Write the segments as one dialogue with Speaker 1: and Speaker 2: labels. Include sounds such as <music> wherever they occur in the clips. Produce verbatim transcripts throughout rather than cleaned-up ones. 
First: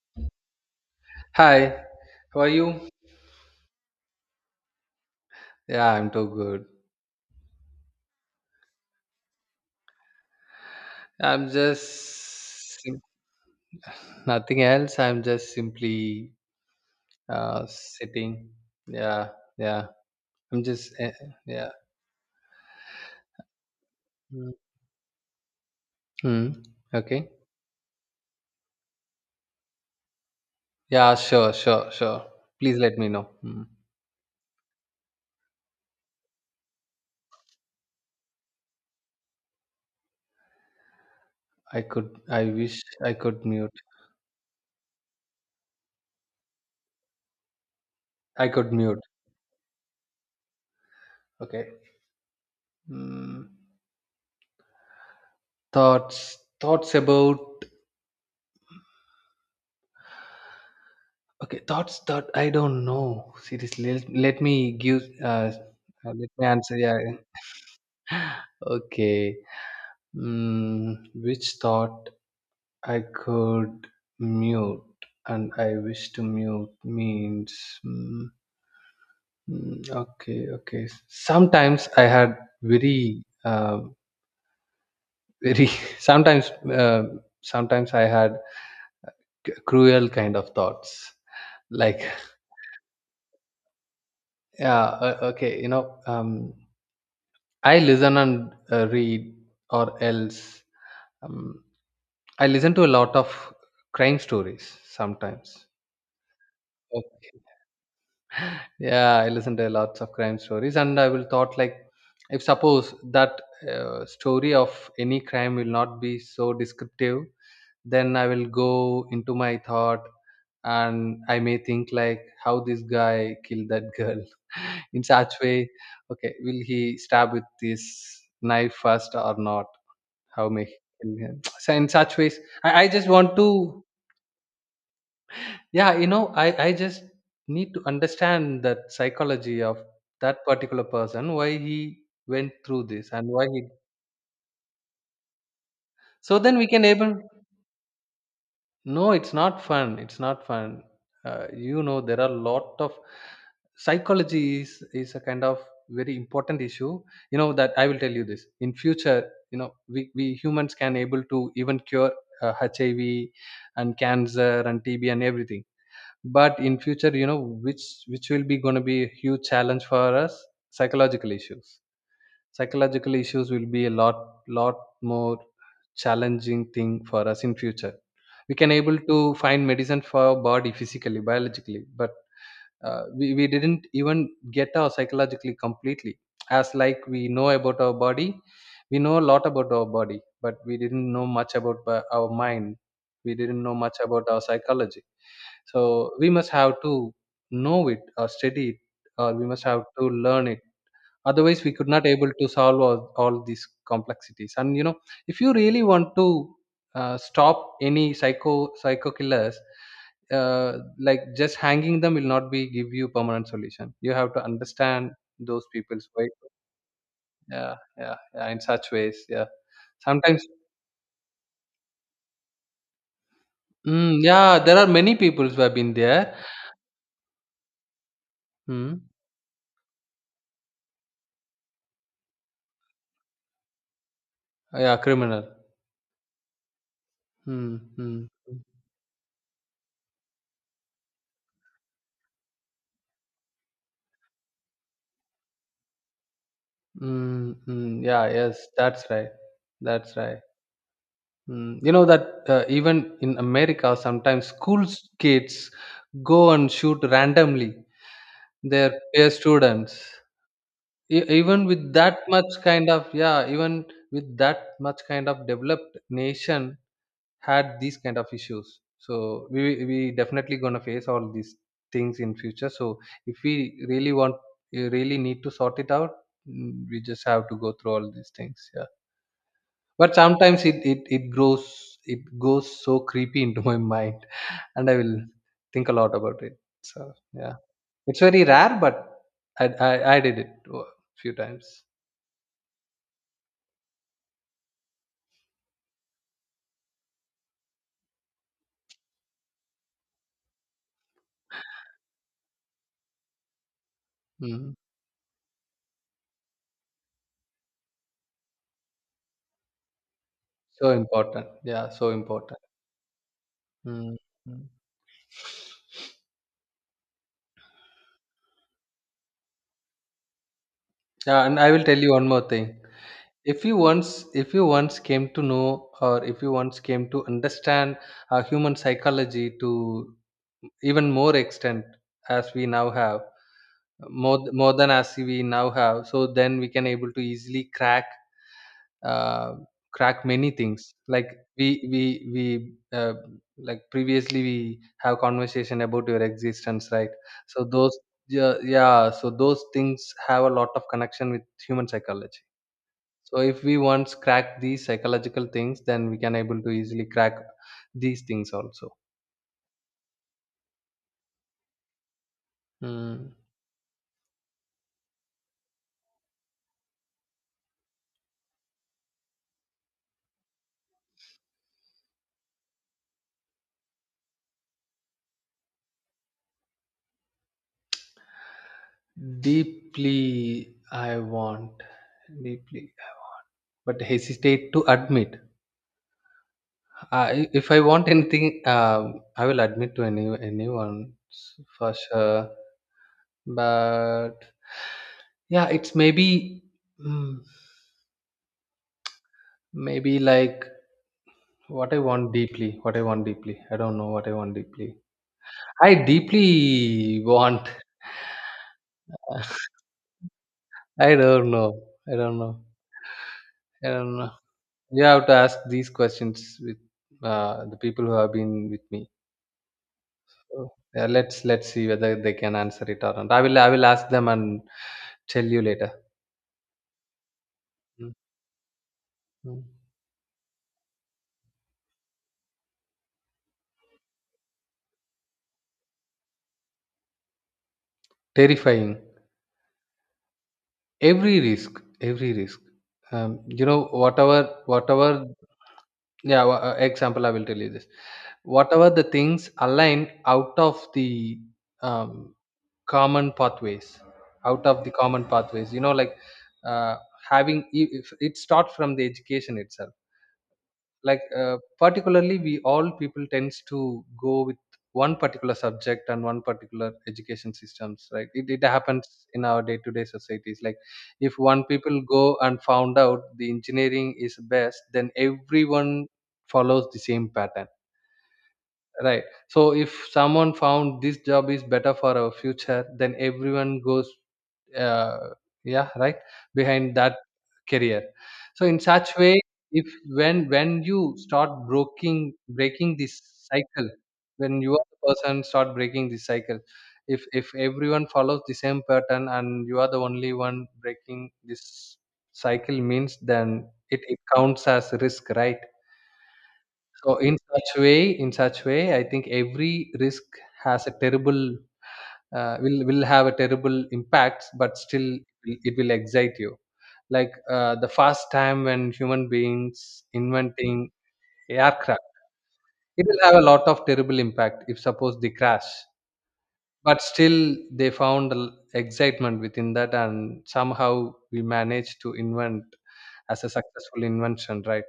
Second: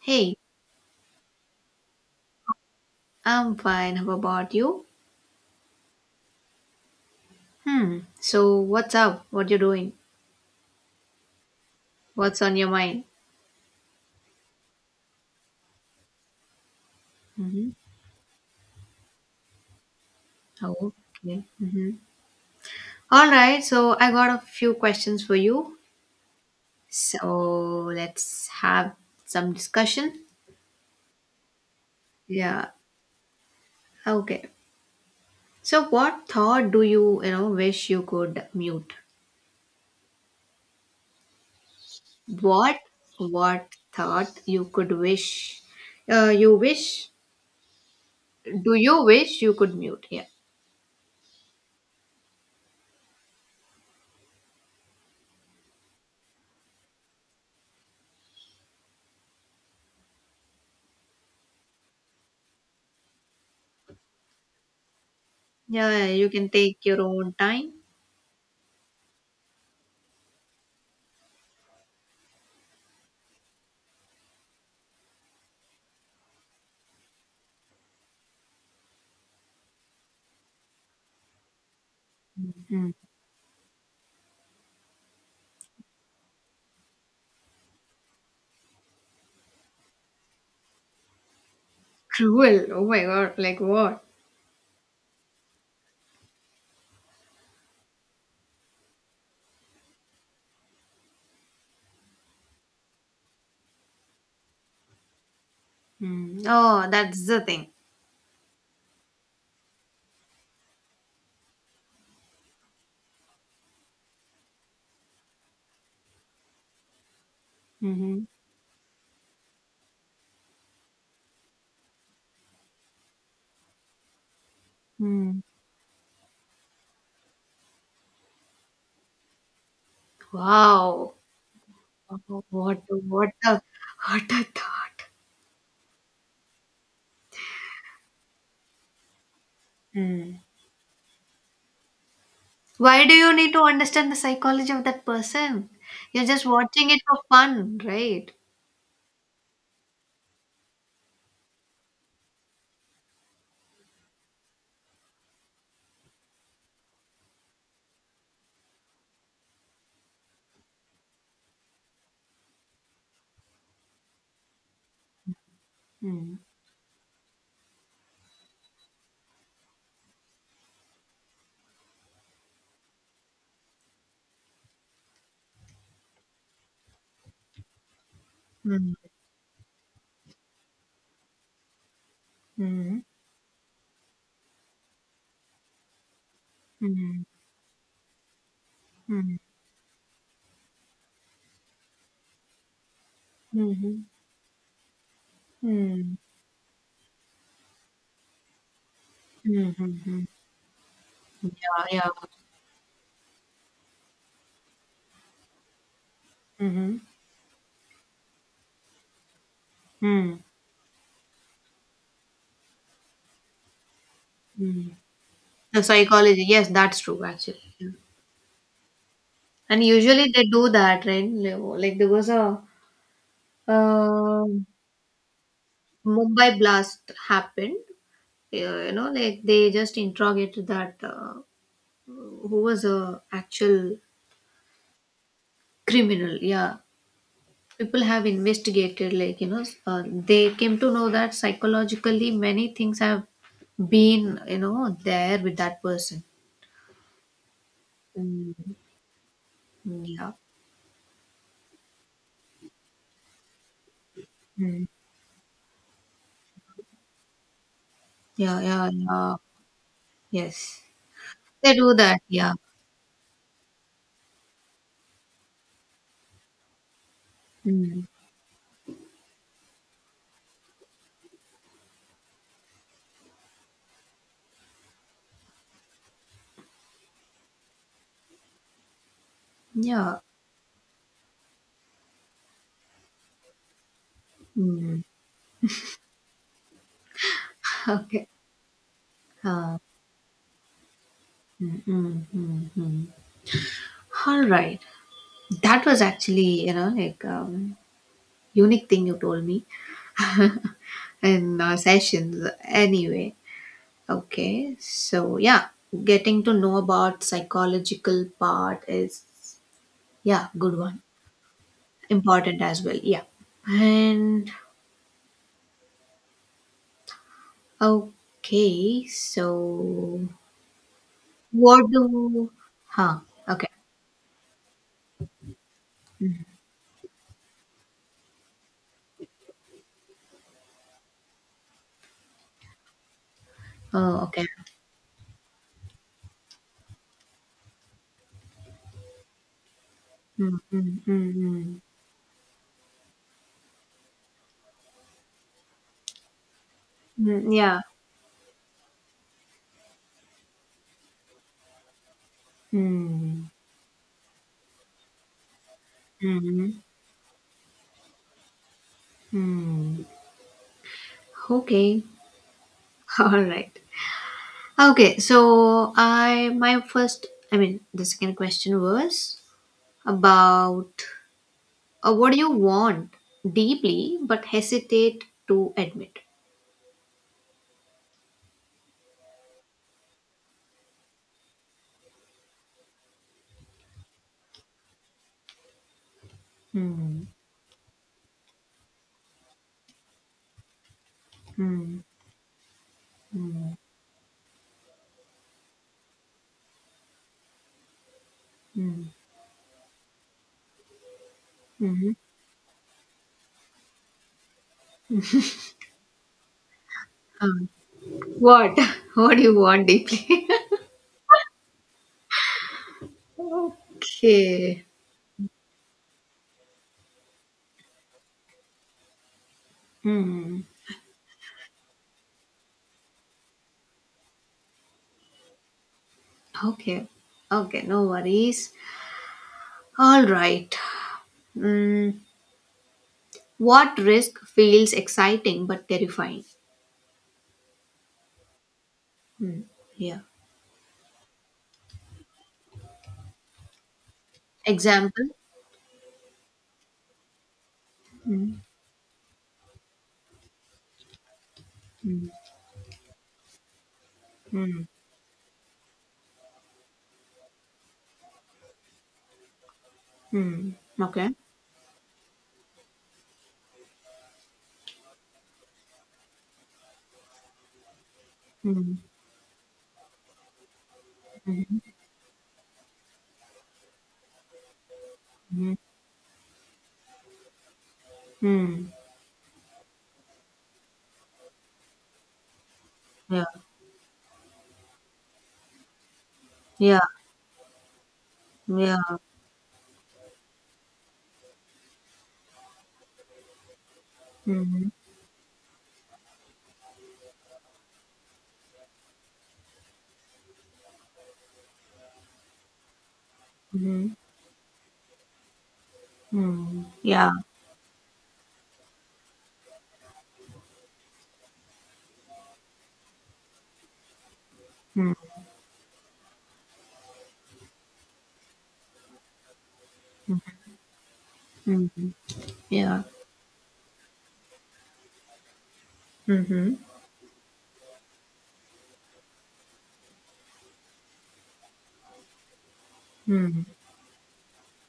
Speaker 1: Hey,
Speaker 2: Hi, how are you?
Speaker 1: I'm fine. How about you?
Speaker 2: Yeah, I'm too good.
Speaker 1: Hmm. So what's up? What you doing?
Speaker 2: I'm
Speaker 1: What's on your
Speaker 2: just sim-
Speaker 1: mind?
Speaker 2: Nothing else. I'm just simply uh,
Speaker 1: Mm-hmm.
Speaker 2: sitting. Yeah, yeah. I'm
Speaker 1: Oh,
Speaker 2: just eh,
Speaker 1: okay.
Speaker 2: yeah.
Speaker 1: Mm-hmm. All right. So I got a
Speaker 2: Mm.
Speaker 1: few questions for you.
Speaker 2: Hmm. Okay.
Speaker 1: So let's have some discussion.
Speaker 2: Yeah, sure, sure, sure.
Speaker 1: Yeah.
Speaker 2: Please let me know. Hmm.
Speaker 1: Okay. So what thought do you, you know, wish you could mute?
Speaker 2: I could. I
Speaker 1: What
Speaker 2: wish I could mute.
Speaker 1: what thought you could wish? Uh, you wish?
Speaker 2: I could
Speaker 1: Do
Speaker 2: mute.
Speaker 1: you wish you could mute? Yeah.
Speaker 2: Okay. Mm. Thoughts. Thoughts about. Okay. Thoughts thought. I don't know. Seriously, let, let me give. Uh,
Speaker 1: Yeah.
Speaker 2: uh,
Speaker 1: You
Speaker 2: let me
Speaker 1: can
Speaker 2: answer.
Speaker 1: take
Speaker 2: Yeah,
Speaker 1: your
Speaker 2: yeah.
Speaker 1: own time.
Speaker 2: Okay. Mm, which thought I could mute and I wish to mute means. Mm, mm, okay, okay. Sometimes I had
Speaker 1: Mm.
Speaker 2: very, uh, very. <laughs> Sometimes, uh, sometimes I had c- cruel kind of thoughts. Like,
Speaker 1: Cruel. Oh my god. Like what?
Speaker 2: yeah, uh, okay, you know, um, I listen and uh, read, or else um, I listen to a lot of crime stories sometimes.
Speaker 1: Mm. Oh, that's the
Speaker 2: Okay.
Speaker 1: thing.
Speaker 2: <laughs> Yeah, I listen to lots of crime stories, and I will thought like, if suppose that uh, story of any crime will not be so descriptive, then
Speaker 1: Mm-hmm.
Speaker 2: I will go into my thought, and I may think like, how this guy killed that girl <laughs> in such
Speaker 1: Mm.
Speaker 2: way. Okay, will he stab with this knife first or not? How may he kill
Speaker 1: Wow. <laughs>
Speaker 2: him? <tsk> So in such ways,
Speaker 1: Oh, What
Speaker 2: I, I
Speaker 1: a-
Speaker 2: just
Speaker 1: what
Speaker 2: want
Speaker 1: a
Speaker 2: to,
Speaker 1: what a thought. <laughs>
Speaker 2: yeah, you know, I, I just need to understand that psychology of
Speaker 1: Mm.
Speaker 2: that particular person, why he went through
Speaker 1: Why
Speaker 2: this
Speaker 1: do
Speaker 2: and
Speaker 1: you
Speaker 2: why
Speaker 1: need to
Speaker 2: he.
Speaker 1: understand the psychology of that person? You're
Speaker 2: So
Speaker 1: just
Speaker 2: then we can
Speaker 1: watching it for
Speaker 2: able.
Speaker 1: fun, right?
Speaker 2: No, it's not fun. It's not fun. Uh, you know, there are a lot of psychology is, is a kind of very important issue. You know that I will tell you this in future. You know, we, we humans can able to even cure uh, H I V and cancer and T B and everything,
Speaker 1: Mm.
Speaker 2: but in future you know which which will be going to be a huge challenge for us. Psychological issues, psychological issues will be a lot lot more challenging thing for us in future. We can
Speaker 1: Mm.
Speaker 2: able to find medicine for our body physically, biologically, but
Speaker 1: Mm.
Speaker 2: uh, we, we didn't even get our psychologically completely as like
Speaker 1: Mm.
Speaker 2: we know about our body. We know a
Speaker 1: Mm.
Speaker 2: lot about our body, but we didn't know much about uh, our mind. We didn't know much
Speaker 1: Mhm.
Speaker 2: about our psychology. So
Speaker 1: Mm.
Speaker 2: we must have to know it or study it, or we must have to
Speaker 1: Mhm.
Speaker 2: learn it. Otherwise, we
Speaker 1: Yeah,
Speaker 2: could not
Speaker 1: yeah.
Speaker 2: able to solve all, all these complexities. And you know, if you really want to
Speaker 1: Mm-hmm.
Speaker 2: uh, stop any psycho psycho killers,
Speaker 1: Mm.
Speaker 2: uh, like just hanging them will not be give you permanent solution. You have to
Speaker 1: Mm.
Speaker 2: understand those
Speaker 1: The
Speaker 2: people's way.
Speaker 1: psychology, yes, that's true actually.
Speaker 2: Yeah,
Speaker 1: Yeah.
Speaker 2: yeah, yeah. In such ways, yeah.
Speaker 1: And usually they
Speaker 2: Sometimes,
Speaker 1: do that, right? Levo? Like there was a
Speaker 2: mm,
Speaker 1: uh,
Speaker 2: yeah, there are many people who have been there.
Speaker 1: Mumbai blast happened. Uh, You
Speaker 2: Mm,
Speaker 1: know, like they just interrogated that uh, who was a actual
Speaker 2: yeah, criminal.
Speaker 1: criminal. Yeah,
Speaker 2: Mm,
Speaker 1: people have
Speaker 2: mm.
Speaker 1: investigated. Like you know, uh, they came to know that psychologically many things have been you know there with that person.
Speaker 2: Mm, mm, yeah, yes,
Speaker 1: Mm,
Speaker 2: that's right. That's
Speaker 1: yeah.
Speaker 2: right. Mm, you know that uh, even in America, sometimes
Speaker 1: Mm.
Speaker 2: school kids go and shoot randomly
Speaker 1: Yeah, yeah,
Speaker 2: their peer
Speaker 1: yeah.
Speaker 2: students.
Speaker 1: Yes.
Speaker 2: E- even
Speaker 1: They
Speaker 2: with
Speaker 1: do
Speaker 2: that
Speaker 1: that, yeah.
Speaker 2: much kind of, yeah, even with that much kind of developed nation had these
Speaker 1: Mm.
Speaker 2: kind of issues. So we we definitely gonna face all these things in future. So if we really want, we really need to sort it out. Mm, we just have to go through all these things. Yeah. But
Speaker 1: Yeah.
Speaker 2: sometimes it, it it grows it goes so creepy into my mind, and I
Speaker 1: Mm.
Speaker 2: will think a lot about it. So yeah, it's
Speaker 1: Okay.
Speaker 2: very rare, but i
Speaker 1: Uh,
Speaker 2: i, I did it a few
Speaker 1: mm,
Speaker 2: times.
Speaker 1: mm, mm, mm. All right. That was actually, you know, like um, unique thing you told me <laughs> in uh, sessions. Anyway.
Speaker 2: Mm.
Speaker 1: Okay. So yeah, getting to know about psychological part is yeah, good
Speaker 2: So
Speaker 1: one.
Speaker 2: important, yeah, so important.
Speaker 1: Important as well. Yeah.
Speaker 2: Mm.
Speaker 1: And
Speaker 2: Mm.
Speaker 1: okay. So
Speaker 2: Yeah, and I
Speaker 1: what
Speaker 2: will tell you one more
Speaker 1: do?
Speaker 2: thing.
Speaker 1: Huh.
Speaker 2: If
Speaker 1: Okay.
Speaker 2: you once, if you once came to know, or if
Speaker 1: Mm.
Speaker 2: you once came to understand uh, human psychology to even more extent as we now have,
Speaker 1: Oh,
Speaker 2: more
Speaker 1: okay.
Speaker 2: th- more than as we now have, so then we can able to easily crack uh, crack many
Speaker 1: Mm,
Speaker 2: things.
Speaker 1: mm,
Speaker 2: Like
Speaker 1: mm,
Speaker 2: we
Speaker 1: mm.
Speaker 2: we we uh, like previously we have conversation about your existence, right?
Speaker 1: Mm,
Speaker 2: So
Speaker 1: yeah.
Speaker 2: those, yeah, yeah, so those things have a lot of connection with human psychology. So
Speaker 1: Hmm.
Speaker 2: if we once crack these psychological things, then we can able to
Speaker 1: Hmm.
Speaker 2: easily crack these things also.
Speaker 1: Hmm. Okay. <laughs> All
Speaker 2: Hmm.
Speaker 1: right. Okay. So I my first. I mean, the second question was about uh, what do you want deeply but hesitate to admit.
Speaker 2: Deeply I want deeply but hesitate to admit.
Speaker 1: Hmm.
Speaker 2: Uh, I, if I want anything, uh, I will admit to any anyone, s- for
Speaker 1: Hmm.
Speaker 2: sure.
Speaker 1: Hmm.
Speaker 2: But yeah, it's maybe, mm,
Speaker 1: Hmm.
Speaker 2: maybe like what I
Speaker 1: Hmm.
Speaker 2: want deeply. What I want deeply. I don't know what I want deeply. I deeply want.
Speaker 1: Um, what? <laughs> What do you
Speaker 2: <laughs>
Speaker 1: want deeply?
Speaker 2: I don't know. I don't know. I
Speaker 1: <laughs>
Speaker 2: don't know.
Speaker 1: Okay.
Speaker 2: You have to ask these questions with uh, the people who have been with me.
Speaker 1: Hmm.
Speaker 2: Oh, yeah, let's let's see whether they can answer it or not. I will I will ask them and tell you later.
Speaker 1: Okay. Okay. No
Speaker 2: Mm,
Speaker 1: worries.
Speaker 2: mm.
Speaker 1: All right. Hmm. What risk feels exciting but terrifying?
Speaker 2: Terrifying.
Speaker 1: Hmm. Yeah.
Speaker 2: Every risk, every risk. Um, you know, whatever,
Speaker 1: Example?
Speaker 2: whatever. Yeah, wha- uh, example. I will tell you this.
Speaker 1: Mm.
Speaker 2: Whatever the things aligned out of the
Speaker 1: Mm.
Speaker 2: um, common pathways, out of
Speaker 1: Mm.
Speaker 2: the common pathways. You know, like uh, having, i- if it starts from the education itself.
Speaker 1: Mm.
Speaker 2: Like
Speaker 1: Okay.
Speaker 2: uh, particularly, we all people tends to go with one particular subject and one particular education systems, right? It, it
Speaker 1: Mm.
Speaker 2: happens in our day-to-day societies. Like if one
Speaker 1: Mm.
Speaker 2: people go and found out the engineering is best, then
Speaker 1: Mm.
Speaker 2: everyone follows the same pattern,
Speaker 1: Mm.
Speaker 2: right? So if someone found this job is better for our future, then
Speaker 1: Yeah.
Speaker 2: everyone goes, uh, yeah, right, behind
Speaker 1: Yeah.
Speaker 2: that career. So in
Speaker 1: Yeah.
Speaker 2: such way, if, when when you start breaking breaking this cycle, when you are
Speaker 1: Mm.
Speaker 2: the person start breaking this cycle, if if everyone follows the same pattern and you are the only one breaking this cycle means, then it,
Speaker 1: Mm.
Speaker 2: it counts as risk, right?
Speaker 1: Mm.
Speaker 2: So
Speaker 1: Yeah.
Speaker 2: in such way, in such way, I think every risk has a terrible uh, will will have a terrible impact, but still
Speaker 1: Mm.
Speaker 2: it will excite you. Like uh, the first time when human beings inventing aircraft,
Speaker 1: Mm. Yeah.
Speaker 2: it will have a lot of terrible impact if suppose they crash,
Speaker 1: Mm-hmm.
Speaker 2: but still they found l- excitement within that, and somehow we managed to invent as a
Speaker 1: Mm.
Speaker 2: successful invention, right?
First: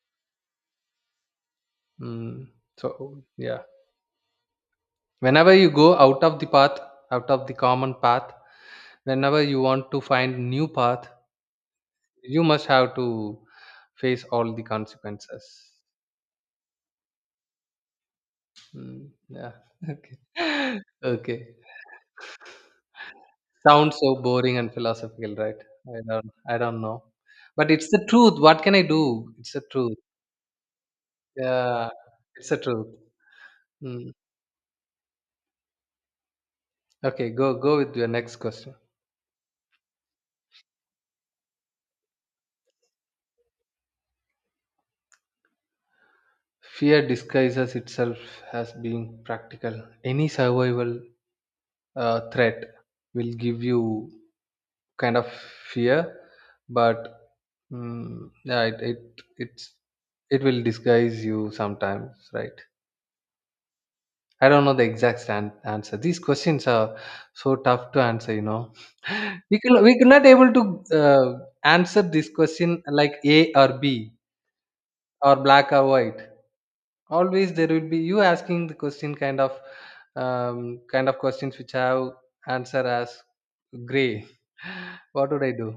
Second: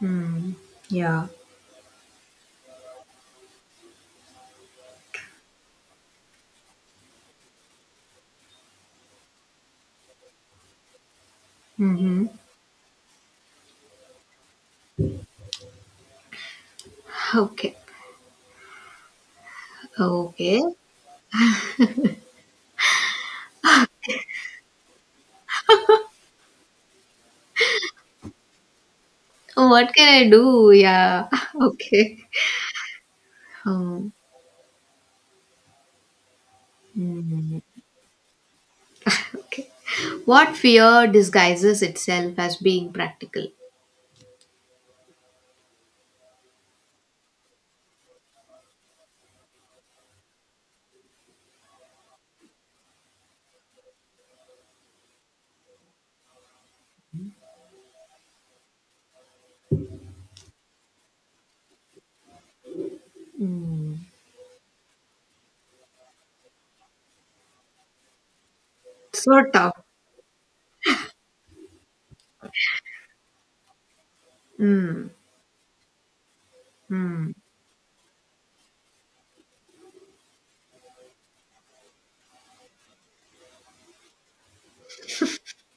Speaker 1: Mm. Yeah.
Speaker 2: Mm. So yeah, whenever you go out of the path, out of the common path, whenever you want to find new path,
Speaker 1: Hmm.
Speaker 2: you must have to face all the consequences.
Speaker 1: Okay.
Speaker 2: Mm, yeah. <laughs> Okay.
Speaker 1: Okay.
Speaker 2: <laughs> Okay. Sounds so boring and philosophical, right? I don't. I don't know. But it's the truth. What can I do? It's the
Speaker 1: What
Speaker 2: truth.
Speaker 1: can I do? Yeah. <laughs>
Speaker 2: Yeah.
Speaker 1: Okay.
Speaker 2: It's the truth.
Speaker 1: Um,
Speaker 2: Mm. Okay. Go. Go with your next question.
Speaker 1: okay. What fear disguises itself as being practical?
Speaker 2: Fear disguises itself as being practical. Any survival uh, threat will give you kind of fear, but mm, yeah, it, it it's it will disguise you sometimes, right?
Speaker 1: Mm.
Speaker 2: I don't know the exact stand, answer. These questions are so tough to answer, you know.
Speaker 1: So
Speaker 2: <laughs> We
Speaker 1: tough.
Speaker 2: can we could not able to uh, answer this question like A or B,
Speaker 1: Mm.
Speaker 2: or black or white.
Speaker 1: Mm.
Speaker 2: Always there will be you asking the question kind of um, kind of questions which have answer as gray. <laughs> What would I do?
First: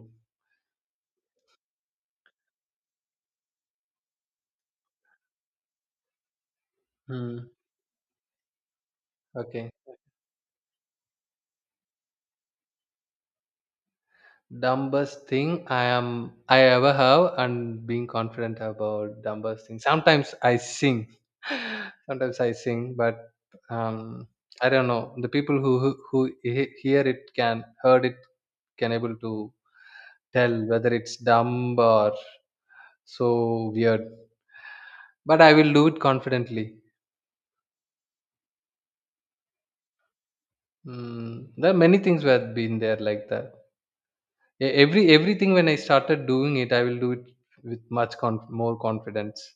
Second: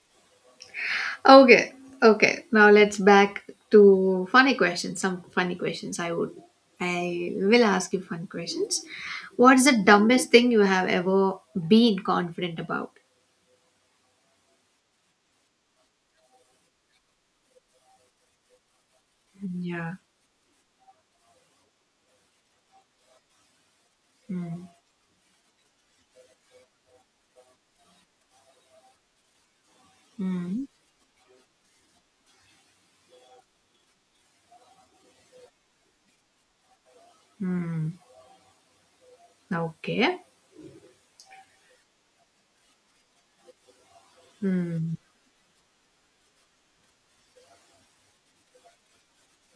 Speaker 1: Okay. Okay. Now let's back to funny questions. Some funny questions I would I
Speaker 2: Hmm.
Speaker 1: will ask you fun questions. What is
Speaker 2: Okay.
Speaker 1: the dumbest thing you have ever been confident about?
Speaker 2: Dumbest thing I am I ever have and being confident about, dumbest thing.
Speaker 1: Yeah.
Speaker 2: Sometimes I sing. <laughs> Sometimes I sing, but um,
Speaker 1: Mm.
Speaker 2: I don't know. The people who who, who he- hear it, can heard it, can able to tell
Speaker 1: Mm.
Speaker 2: whether it's dumb or so weird. But I will do it confidently.
Speaker 1: Mm. Okay.
Speaker 2: Mm, there are many things were been there like that. E-
Speaker 1: Mm.
Speaker 2: Every everything when I started doing it, I will do it with much conf- more confidence.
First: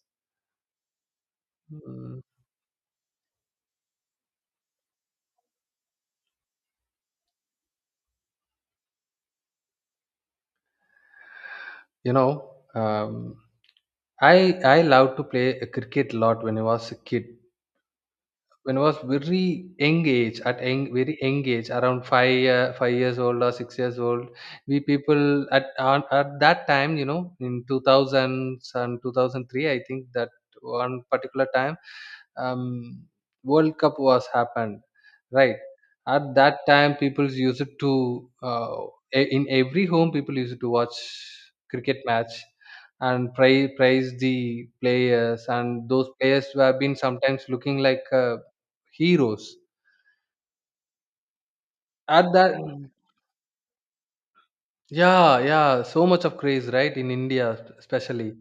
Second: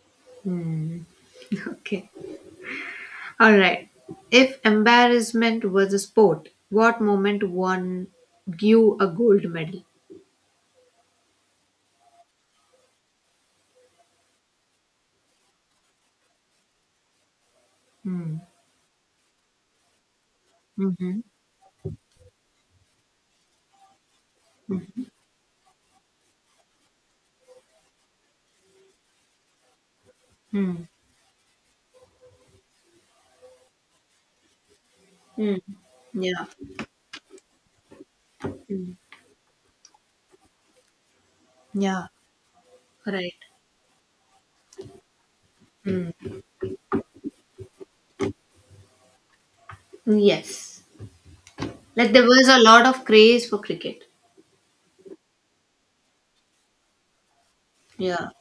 Speaker 1: <laughs> Okay.
Speaker 2: Mm.
Speaker 1: Alright, if embarrassment was a sport, what moment won you a gold medal?
Speaker 2: You know, um, I I loved to play cricket a lot when I was a kid.
Speaker 1: Mm.
Speaker 2: When I was very young age, at young, very
Speaker 1: Mm-hmm.
Speaker 2: young age, around five uh, five years old or six years old, we people at on, at that time, you know, in two thousands and two thousand three, I think that
Speaker 1: Mm.
Speaker 2: one particular time, um, World Cup was happened, right?
Speaker 1: Mm.
Speaker 2: At
Speaker 1: Yeah.
Speaker 2: that time, people used to, uh,
Speaker 1: Mm.
Speaker 2: e- in every home, people used to watch cricket
Speaker 1: Yeah.
Speaker 2: match and
Speaker 1: Right.
Speaker 2: praise praise the players, and those players who have been sometimes looking like, uh, heroes.
Speaker 1: Yes. Like there
Speaker 2: At
Speaker 1: was
Speaker 2: that,
Speaker 1: a lot
Speaker 2: mm,
Speaker 1: of craze for cricket.
Speaker 2: yeah, yeah, so much of craze, right? In India,
Speaker 1: Yeah.
Speaker 2: especially.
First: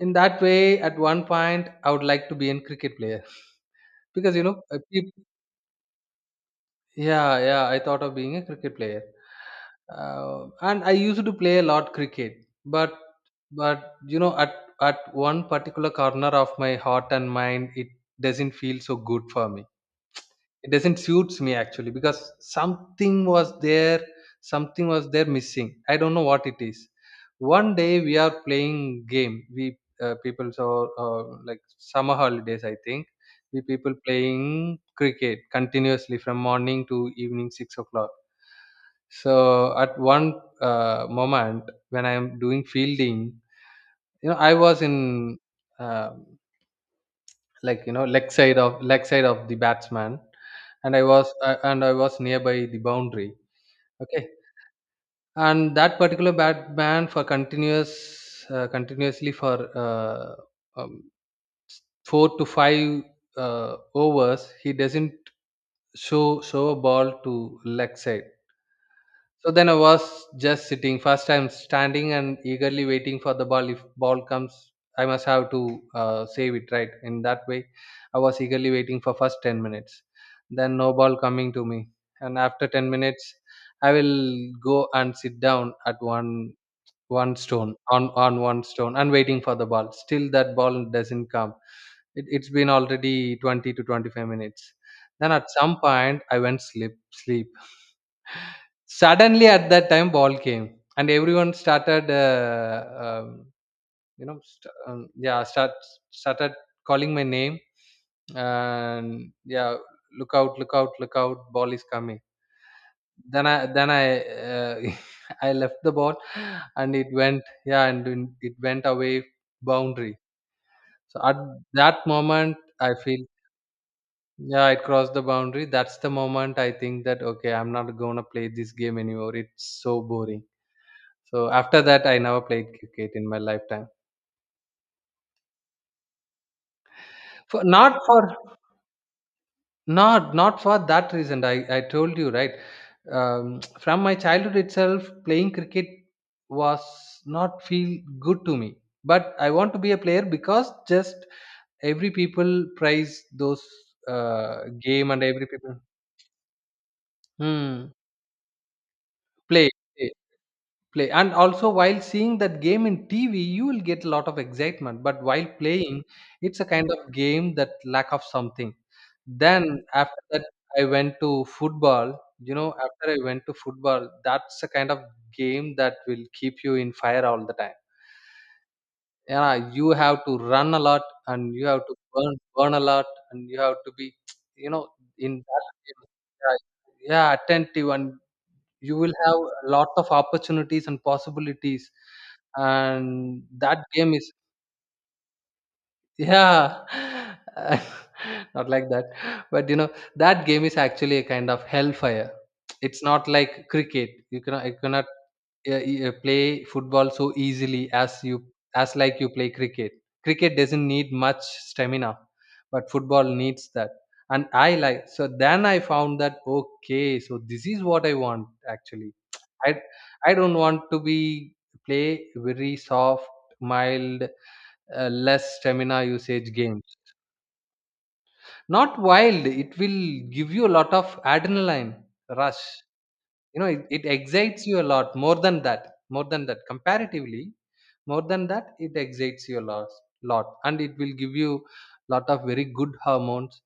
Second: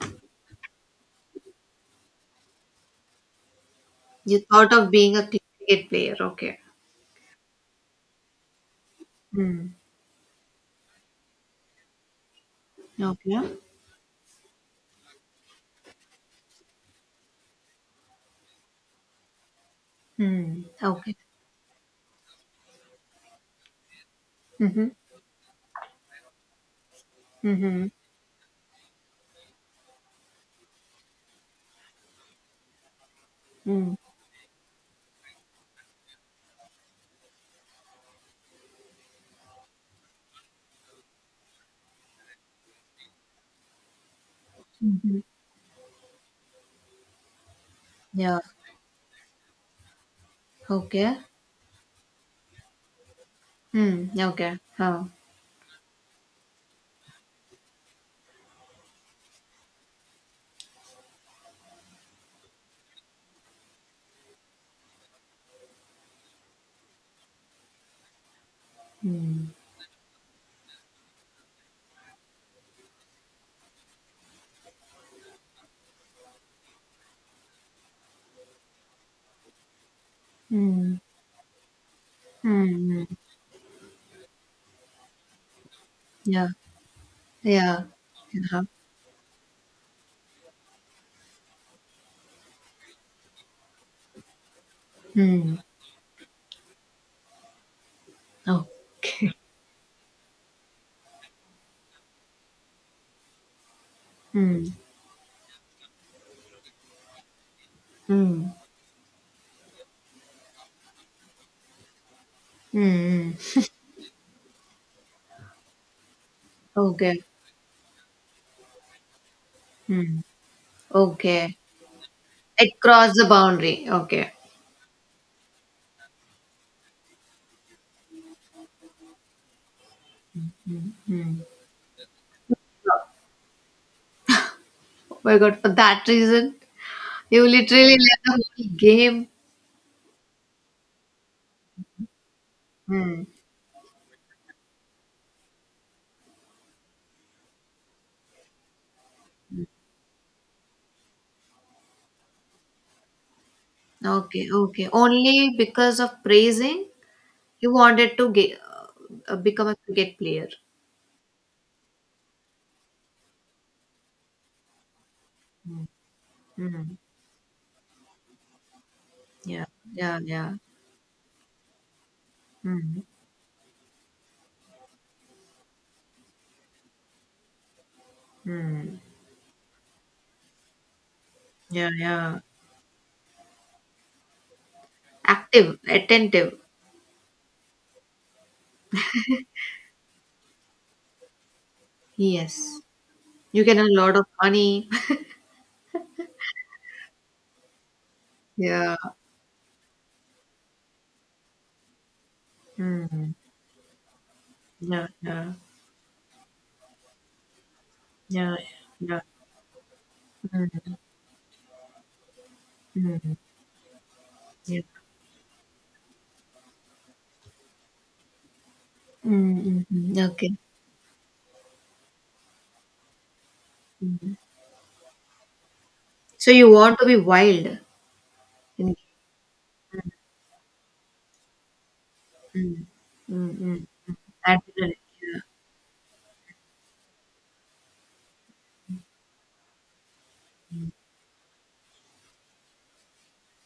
Speaker 2: In that way, at one point, I would like to be a cricket player <laughs> because
Speaker 1: You
Speaker 2: you know,
Speaker 1: thought
Speaker 2: I
Speaker 1: of
Speaker 2: keep-
Speaker 1: being a cricket player. Okay.
Speaker 2: yeah, yeah, I thought of being a cricket player,
Speaker 1: Mm.
Speaker 2: uh, and I used to play a lot cricket, but
Speaker 1: Okay.
Speaker 2: but you know, at at one particular corner of my heart and mind, it doesn't feel so good for me,
Speaker 1: Mm.
Speaker 2: it doesn't
Speaker 1: Okay.
Speaker 2: suits me actually, because something was there, something
Speaker 1: Mm-hmm.
Speaker 2: was there missing, I don't know what it is. One
Speaker 1: Mm-hmm.
Speaker 2: day we are playing game, we uh, people, so uh, like summer holidays, I think we
Speaker 1: Mm.
Speaker 2: people playing cricket continuously from morning to evening six o'clock. So at one uh, moment, when I am doing fielding, you know, I was
Speaker 1: Mm-hmm.
Speaker 2: in um like you know leg
Speaker 1: Yeah.
Speaker 2: side of leg side of the batsman, and I
Speaker 1: Okay.
Speaker 2: was uh, and i was nearby the boundary.
Speaker 1: Mm.
Speaker 2: Okay,
Speaker 1: Okay. Oh.
Speaker 2: and that particular batsman, for continuous uh, continuously for uh, um, four to five uh, overs, he doesn't show show a ball to leg side.
Speaker 1: Mm.
Speaker 2: So then I was just sitting. First, I'm standing and eagerly waiting for the ball. If ball comes, I must have to uh, save it, right. In that way, I was eagerly waiting for first ten minutes. Then no
Speaker 1: Mm,
Speaker 2: ball coming to me, and after
Speaker 1: mm,
Speaker 2: ten
Speaker 1: mm.
Speaker 2: minutes, I will go and sit down at
Speaker 1: Yeah,
Speaker 2: one one stone,
Speaker 1: yeah,
Speaker 2: on on
Speaker 1: uh-huh,
Speaker 2: one stone, and waiting for the ball. Still, that ball doesn't come. It, it's been already twenty to twenty five minutes. Then at
Speaker 1: mm,
Speaker 2: some point, I went sleep sleep.
Speaker 1: okay,
Speaker 2: Suddenly at that time ball came, and everyone started uh, um, you know,
Speaker 1: mm,
Speaker 2: st- um, yeah start started calling my name,
Speaker 1: mm,
Speaker 2: and yeah, look out, look out, look out, ball is coming.
Speaker 1: mm,
Speaker 2: then i
Speaker 1: mm,
Speaker 2: then i uh, <laughs> I left the ball, and it
Speaker 1: okay,
Speaker 2: went, yeah, and then it went away boundary.
Speaker 1: mm,
Speaker 2: So at
Speaker 1: okay,
Speaker 2: that moment
Speaker 1: it
Speaker 2: I
Speaker 1: crossed
Speaker 2: feel,
Speaker 1: the boundary, okay,
Speaker 2: yeah, it crossed the boundary. That's the moment I think that okay, I'm not gonna play this game anymore, it's so boring. So
Speaker 1: mm.
Speaker 2: after that, I never played cricket in my lifetime.
Speaker 1: Oh my God, for that reason, you
Speaker 2: For,
Speaker 1: literally
Speaker 2: not
Speaker 1: let the
Speaker 2: for
Speaker 1: whole game,
Speaker 2: not not for that reason. I I told you right.
Speaker 1: mm,
Speaker 2: Um, from my childhood itself, playing cricket was not feel good to me. But I want to be a player because just every people prize those
Speaker 1: okay,
Speaker 2: uh,
Speaker 1: okay,
Speaker 2: game, and every
Speaker 1: only
Speaker 2: people
Speaker 1: because of praising, you
Speaker 2: hmm,
Speaker 1: wanted to get, uh, become
Speaker 2: play.
Speaker 1: a cricket player.
Speaker 2: play, and also while seeing that game in TV, you will get a lot of excitement, but while
Speaker 1: Mm,
Speaker 2: playing it's a kind
Speaker 1: mm,
Speaker 2: of game that lack of something.
Speaker 1: yeah,
Speaker 2: Then
Speaker 1: yeah,
Speaker 2: after that
Speaker 1: yeah,
Speaker 2: I went to football. You know,
Speaker 1: mm,
Speaker 2: after I went to football, that's a kind of game that will keep you in fire all the time.
Speaker 1: mm,
Speaker 2: Yeah, you have to run a lot, and you have
Speaker 1: yeah,
Speaker 2: to burn
Speaker 1: yeah.
Speaker 2: burn a lot, and you have to be <tsk> you know, in that
Speaker 1: Active,
Speaker 2: game, yeah,
Speaker 1: attentive.
Speaker 2: yeah, attentive, and you will have a lot of opportunities and possibilities,
Speaker 1: Yes.
Speaker 2: and
Speaker 1: You
Speaker 2: that
Speaker 1: can earn a
Speaker 2: game
Speaker 1: lot of
Speaker 2: is,
Speaker 1: money. <laughs>
Speaker 2: yeah <laughs> not like
Speaker 1: Yeah.
Speaker 2: that. But you know, that game is actually a kind of hellfire. It's not
Speaker 1: Mm.
Speaker 2: like cricket. you cannot you cannot
Speaker 1: Yeah, yeah,
Speaker 2: uh, uh, play football so easily as you,
Speaker 1: yeah,
Speaker 2: as like
Speaker 1: yeah.
Speaker 2: you play cricket. Cricket doesn't
Speaker 1: Mm,
Speaker 2: need much stamina, but football
Speaker 1: mm,
Speaker 2: needs that. And I
Speaker 1: yeah.
Speaker 2: like, so then I found that okay, so this is what I want actually.
Speaker 1: Mm,
Speaker 2: i
Speaker 1: mm, mm.
Speaker 2: i
Speaker 1: Okay.
Speaker 2: don't want to be play very soft, mild,
Speaker 1: Mm.
Speaker 2: uh, less stamina
Speaker 1: So
Speaker 2: usage
Speaker 1: you
Speaker 2: games.
Speaker 1: want to be wild.
Speaker 2: Not
Speaker 1: in-
Speaker 2: wild, it will give you a lot of adrenaline rush.
Speaker 1: Mm, mm,
Speaker 2: You know, it,
Speaker 1: mm,
Speaker 2: it
Speaker 1: mm.
Speaker 2: excites you a
Speaker 1: Adrenaline,
Speaker 2: lot more
Speaker 1: yeah.
Speaker 2: than that, more than that comparatively, more than that, it excites you a lot, lot and it will give you lot of very good hormones,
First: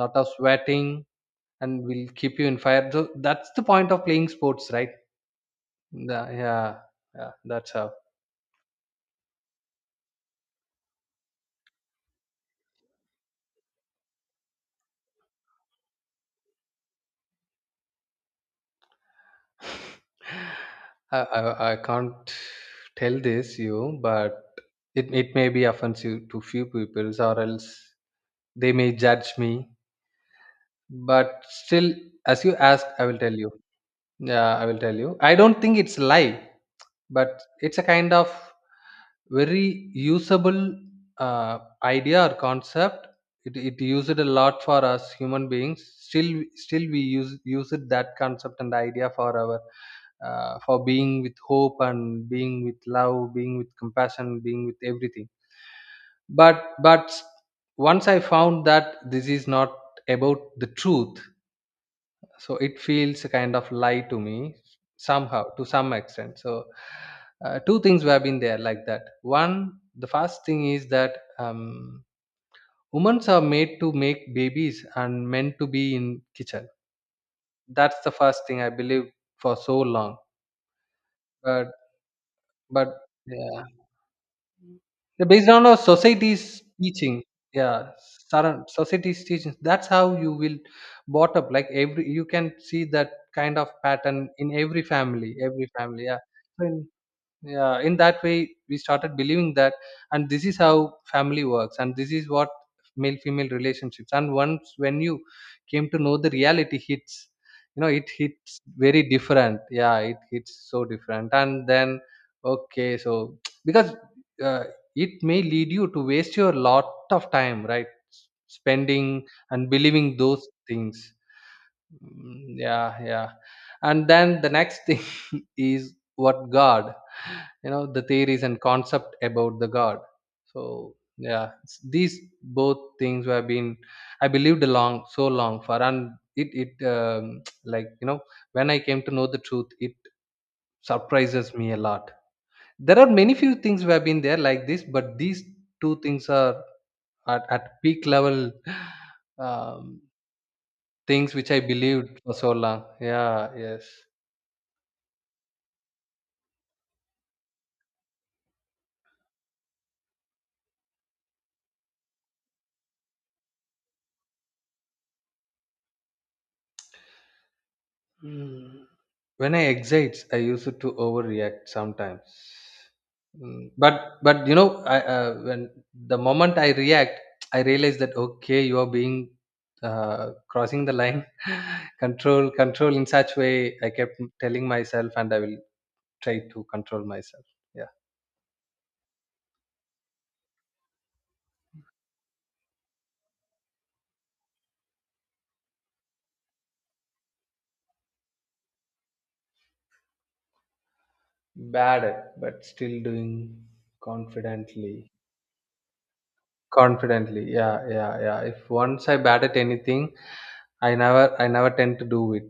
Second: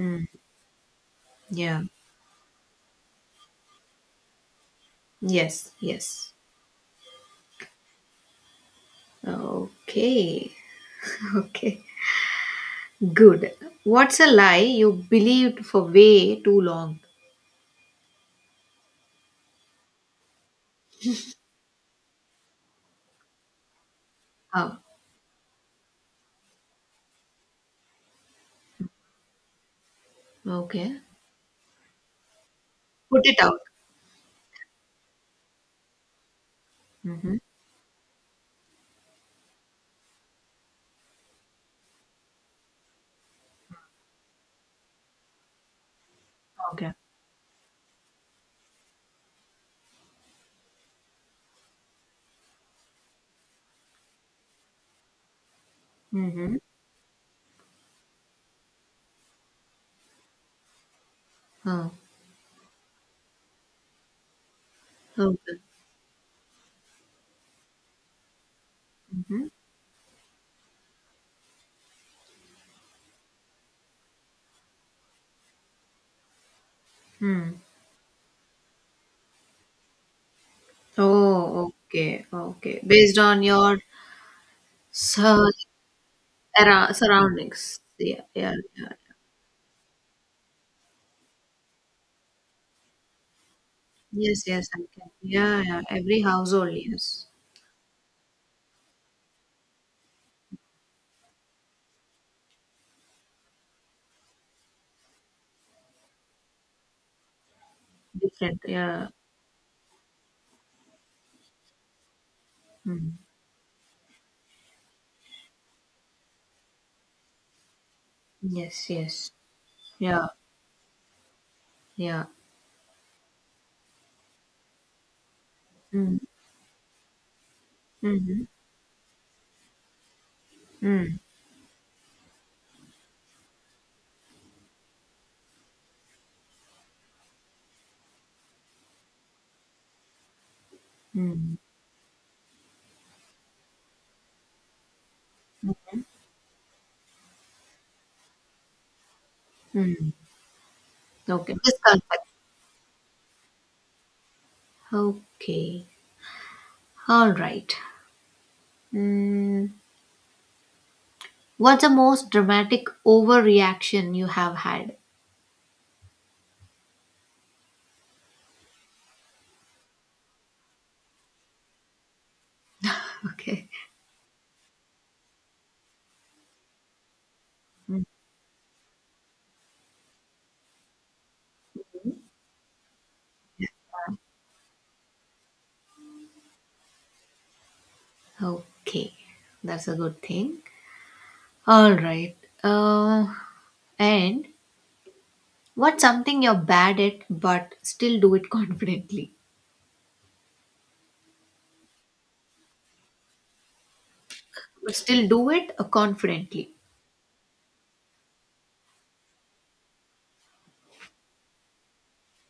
Speaker 2: lot of sweating,
Speaker 1: yeah.
Speaker 2: and will keep you in fire. So that's the point of playing sports, right?
Speaker 1: Yes,
Speaker 2: The-
Speaker 1: yes.
Speaker 2: yeah yeah, that's how
Speaker 1: Okay. <laughs> Okay. Good. What's a lie you believed for way too long?
Speaker 2: I, I i can't tell this you, but
Speaker 1: Oh,
Speaker 2: it, it may be offensive to few people or else they may judge me,
Speaker 1: okay.
Speaker 2: but still, as you ask I will
Speaker 1: Put
Speaker 2: tell
Speaker 1: it
Speaker 2: you.
Speaker 1: out.
Speaker 2: Yeah, I will tell you. I don't think it's lie, but
Speaker 1: Mhm.
Speaker 2: it's a kind of very usable uh, idea or concept. It, it used a lot for us human beings. Still, still
Speaker 1: Okay.
Speaker 2: we use use it, that concept and idea, for our uh, for being with hope, and being with love, being with compassion, being with everything.
Speaker 1: Mhm.
Speaker 2: But but once I found that this is not about the truth,
Speaker 1: Oh,
Speaker 2: so it feels a kind of lie to me, somehow,
Speaker 1: okay.
Speaker 2: to some extent. So uh, two things have been there like that.
Speaker 1: Mhm.
Speaker 2: One, the first thing is that um, women are made to make babies and men to be in kitchen.
Speaker 1: Hmm.
Speaker 2: That's the first thing I believe for so long. But
Speaker 1: Oh, okay, okay.
Speaker 2: but
Speaker 1: Based on
Speaker 2: yeah,
Speaker 1: your
Speaker 2: they're based
Speaker 1: sur-
Speaker 2: on our society's
Speaker 1: arou-
Speaker 2: teaching. Yeah,
Speaker 1: surroundings. Yeah, yeah,
Speaker 2: sudden
Speaker 1: yeah. Yeah.
Speaker 2: society's teaching. That's how you will brought up, like every, you can see that kind of pattern
Speaker 1: Yes,
Speaker 2: in
Speaker 1: yes,
Speaker 2: every
Speaker 1: I can.
Speaker 2: family,
Speaker 1: Yeah,
Speaker 2: every
Speaker 1: yeah.
Speaker 2: family, yeah.
Speaker 1: Every
Speaker 2: So
Speaker 1: household,
Speaker 2: in-
Speaker 1: yes.
Speaker 2: yeah, in that way we started believing that, and this is how family works, and this is what male female relationships. And once when you came to know, the reality hits. You know, it
Speaker 1: Different.
Speaker 2: hits very
Speaker 1: Yeah.
Speaker 2: different, yeah, it hits so different. And then okay,
Speaker 1: Mm.
Speaker 2: so <tsk> because uh, it may lead you to waste your lot of time, right? S-
Speaker 1: Yes,
Speaker 2: spending
Speaker 1: yes.
Speaker 2: and believing
Speaker 1: Yeah,
Speaker 2: those things.
Speaker 1: yeah.
Speaker 2: Mm, yeah, yeah and then the next thing <laughs> is
Speaker 1: Mm.
Speaker 2: what, god. You know, the
Speaker 1: Mm-hmm.
Speaker 2: theories and concept about the god. So
Speaker 1: Mm.
Speaker 2: yeah, it's- these both things have been I believed along so long for, and it it um, <tsk> like you know, when I came to know the truth, it surprises
Speaker 1: Mm.
Speaker 2: me a lot. There are many few things who have been there like this, but these two things are at, at peak level. <sighs> um,
Speaker 1: Mm.
Speaker 2: things which
Speaker 1: Okay.
Speaker 2: I
Speaker 1: Misconception.
Speaker 2: believed for so long. Yeah, yes.
Speaker 1: Okay. All right. Mm. What's the most dramatic overreaction you have had?
Speaker 2: Mm. When I excites, I used to overreact sometimes.
Speaker 1: Okay.
Speaker 2: Mm, but but you know, I uh, when the moment I react, I realize
Speaker 1: Mm.
Speaker 2: that okay, you are being uh, crossing the line. <laughs> control, control in such way. I kept telling myself, and I will try to control myself. Yeah,
Speaker 1: Okay. That's a good thing. All right. Uh, and what's something you're bad at but still do it <laughs> confidently?
Speaker 2: bad, but still doing
Speaker 1: But
Speaker 2: confidently.
Speaker 1: still do it uh, confidently.
Speaker 2: Confidently. Yeah, yeah, yeah. If once I bat at anything, I never I never tend to do it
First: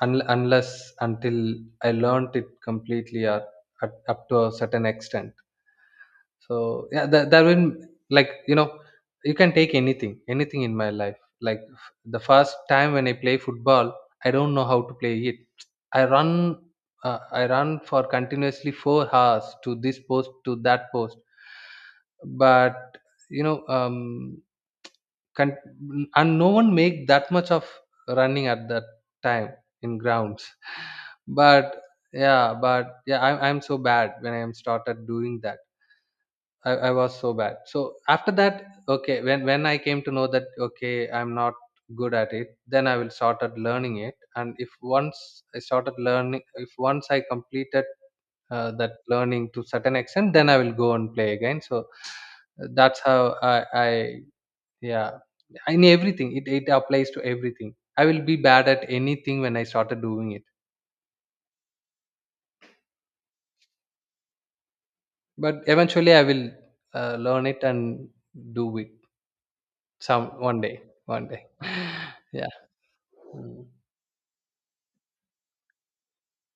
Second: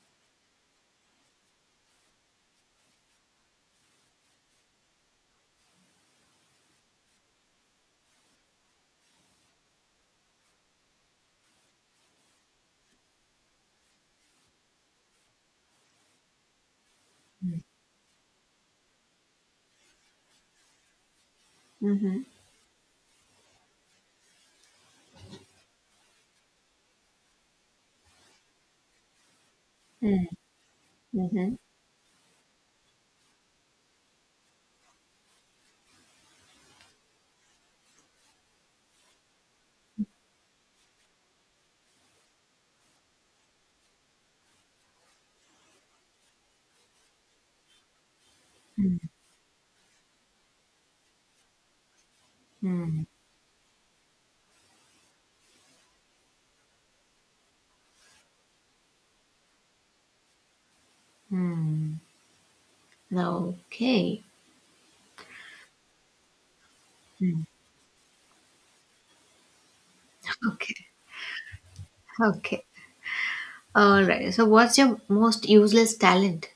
Speaker 2: un- unless until I learnt it completely, or at, up to a certain extent. So yeah, that that will, like you know, you can take anything, anything in my life. Like f- the first time when I play football, I don't know how to play it. I run, uh, I run for continuously four hours to this post, to that post.
Speaker 1: Mm-hmm.
Speaker 2: But you know, um, con- and no one make that much of running at that time in
Speaker 1: Mm-hmm.
Speaker 2: grounds. <laughs> But yeah, but yeah, I'm, I'm so bad when I'm started doing that. I, I was so bad. So after that, okay, when when I came to know that okay, I'm not good at it, then I will started learning it. And if once I started learning, if once I completed uh, that
Speaker 1: Mm-hmm. Mm.
Speaker 2: learning to certain extent, then I will go and play again. So that's
Speaker 1: Mm.
Speaker 2: how I, I yeah, in everything, it it applies to everything. I will be bad at anything when I started doing it,
Speaker 1: Mm. Okay.
Speaker 2: but eventually I will uh,
Speaker 1: Mm.
Speaker 2: learn it and do it some one day,
Speaker 1: Okay.
Speaker 2: one day. <laughs> yeah.
Speaker 1: Okay.
Speaker 2: Mm.
Speaker 1: All right. So, what's your most useless talent?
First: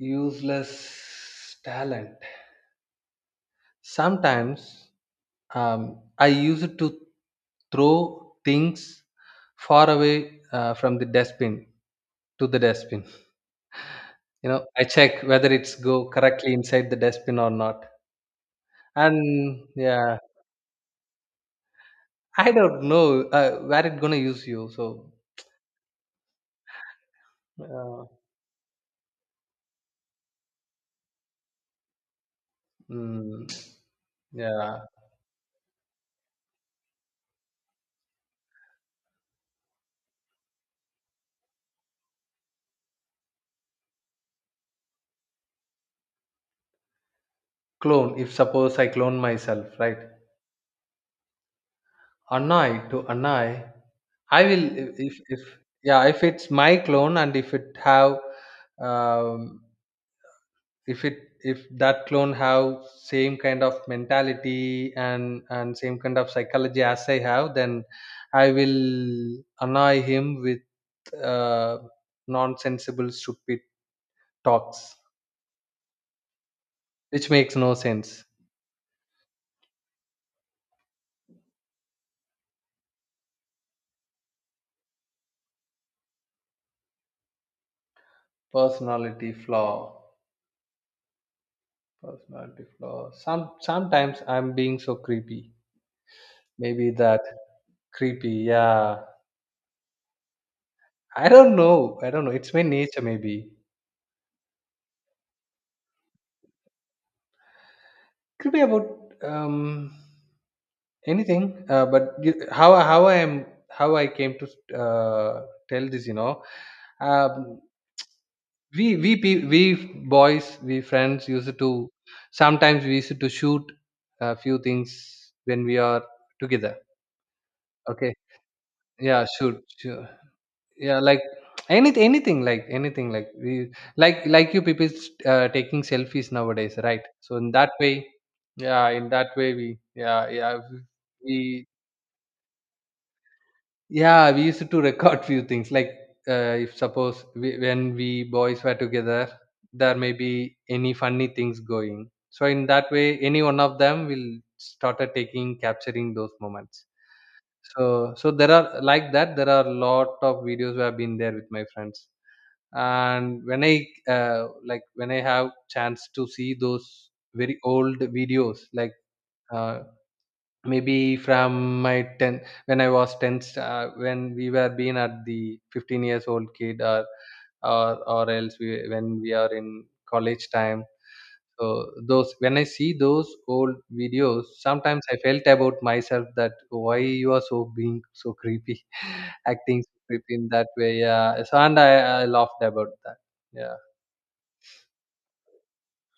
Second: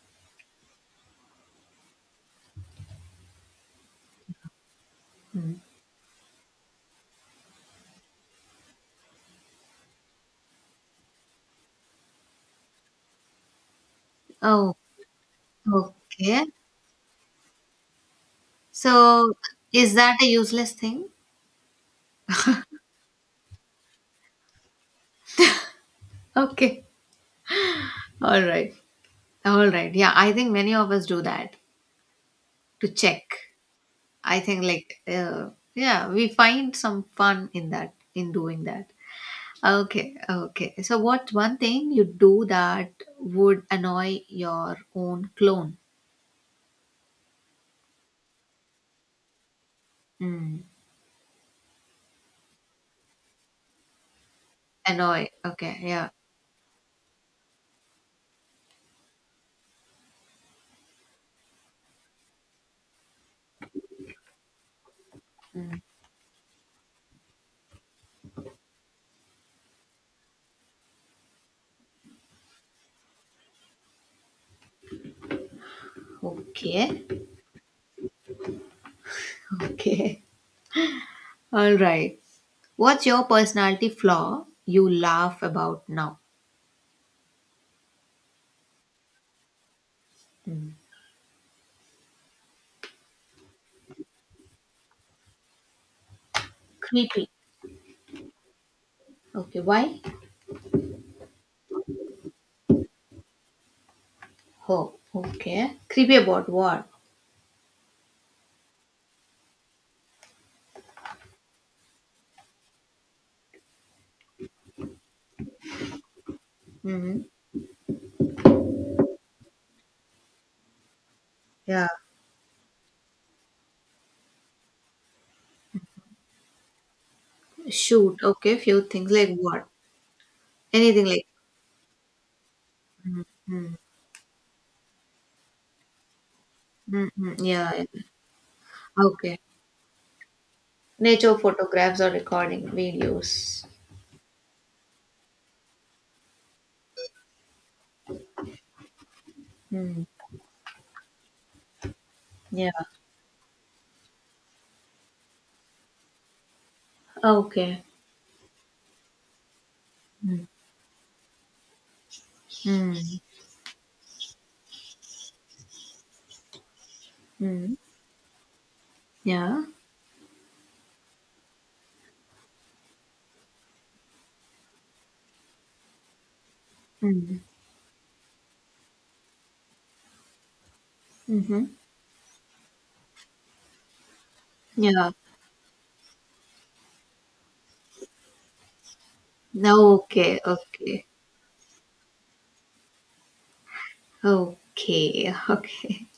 Speaker 2: Useless talent. Sometimes
Speaker 1: Mm.
Speaker 2: um, I use it to throw things far away uh, from the dustbin to the dustbin. You know,
Speaker 1: Oh,
Speaker 2: I check whether it's go
Speaker 1: okay.
Speaker 2: correctly inside the dustbin or not.
Speaker 1: So,
Speaker 2: And
Speaker 1: is
Speaker 2: yeah,
Speaker 1: that a useless thing?
Speaker 2: I don't know uh, where it gonna use you. So
Speaker 1: Okay.
Speaker 2: uh,
Speaker 1: All right. All right. Yeah, I think many of us do that to check.
Speaker 2: mm,
Speaker 1: I think,
Speaker 2: yeah,
Speaker 1: like, uh, yeah, we find some fun in that, in doing that. Okay. Okay. So, what's one thing you do that would annoy your own clone?
Speaker 2: clone. If suppose I clone myself, right?
Speaker 1: Mm.
Speaker 2: Annoy to annoy. I will if if
Speaker 1: Annoy.
Speaker 2: if-
Speaker 1: Okay.
Speaker 2: yeah,
Speaker 1: Yeah.
Speaker 2: if it's my clone, and if it have um, if it, if that clone have same kind of mentality and and
Speaker 1: Mm.
Speaker 2: same kind of psychology as I have, then I will annoy him with uh, nonsensible stupid talks,
Speaker 1: Okay.
Speaker 2: which makes no sense.
Speaker 1: Okay. All right. What's your personality flaw you laugh about now?
Speaker 2: Personality flaw.
Speaker 1: Mm.
Speaker 2: Personality flaw. Some sometimes I'm being so creepy. Maybe that.
Speaker 1: Creepy.
Speaker 2: Creepy, yeah.
Speaker 1: Okay, why?
Speaker 2: I don't know. I don't know. It's my nature, maybe.
Speaker 1: Oh, okay. Creepy about what?
Speaker 2: Creepy about um anything. Uh, but you, how how I am, how I came to uh, tell this, you know,
Speaker 1: Mm-hmm.
Speaker 2: um, we we pe- we boys, we friends used to,
Speaker 1: Yeah.
Speaker 2: sometimes we used to shoot a few things when we are together. Okay,
Speaker 1: Shoot. Okay, few things
Speaker 2: yeah,
Speaker 1: like
Speaker 2: shoot,
Speaker 1: what?
Speaker 2: shoot. Yeah,
Speaker 1: Anything
Speaker 2: like
Speaker 1: like.
Speaker 2: anything anything like anything like we,
Speaker 1: Mm.
Speaker 2: like like you people uh, taking selfies nowadays, right? So
Speaker 1: Mm-hmm.
Speaker 2: in that
Speaker 1: Yeah,
Speaker 2: way,
Speaker 1: yeah.
Speaker 2: yeah, in that
Speaker 1: Okay.
Speaker 2: way we, yeah yeah
Speaker 1: Nature
Speaker 2: we
Speaker 1: photographs or recording videos.
Speaker 2: yeah, we used to record few things like uh, if suppose we, when we boys were together, there
Speaker 1: Mm.
Speaker 2: may be any funny things going. So in
Speaker 1: Yeah.
Speaker 2: that way, any one of them will started taking capturing those moments.
Speaker 1: Okay.
Speaker 2: So so there are like that, there are lot of
Speaker 1: Mm.
Speaker 2: videos where I've been there with my friends.
Speaker 1: Mm.
Speaker 2: And when I uh, like when I have chance to see those very
Speaker 1: Mm.
Speaker 2: old videos, like
Speaker 1: Yeah.
Speaker 2: uh, maybe from my ten, when I was ten, uh, when we were being at the fifteen years old kid, or
Speaker 1: Mm.
Speaker 2: or or else we, when we are in college time.
Speaker 1: Mm-hmm.
Speaker 2: So those, when I see those old videos, sometimes
Speaker 1: Yeah.
Speaker 2: I felt about myself that why you are so being so creepy <laughs>
Speaker 1: No,
Speaker 2: acting so creepy,
Speaker 1: okay.
Speaker 2: in that way,
Speaker 1: Okay.
Speaker 2: yeah. So and i, I laughed about that, yeah.
Speaker 1: Okay. <laughs> Okay.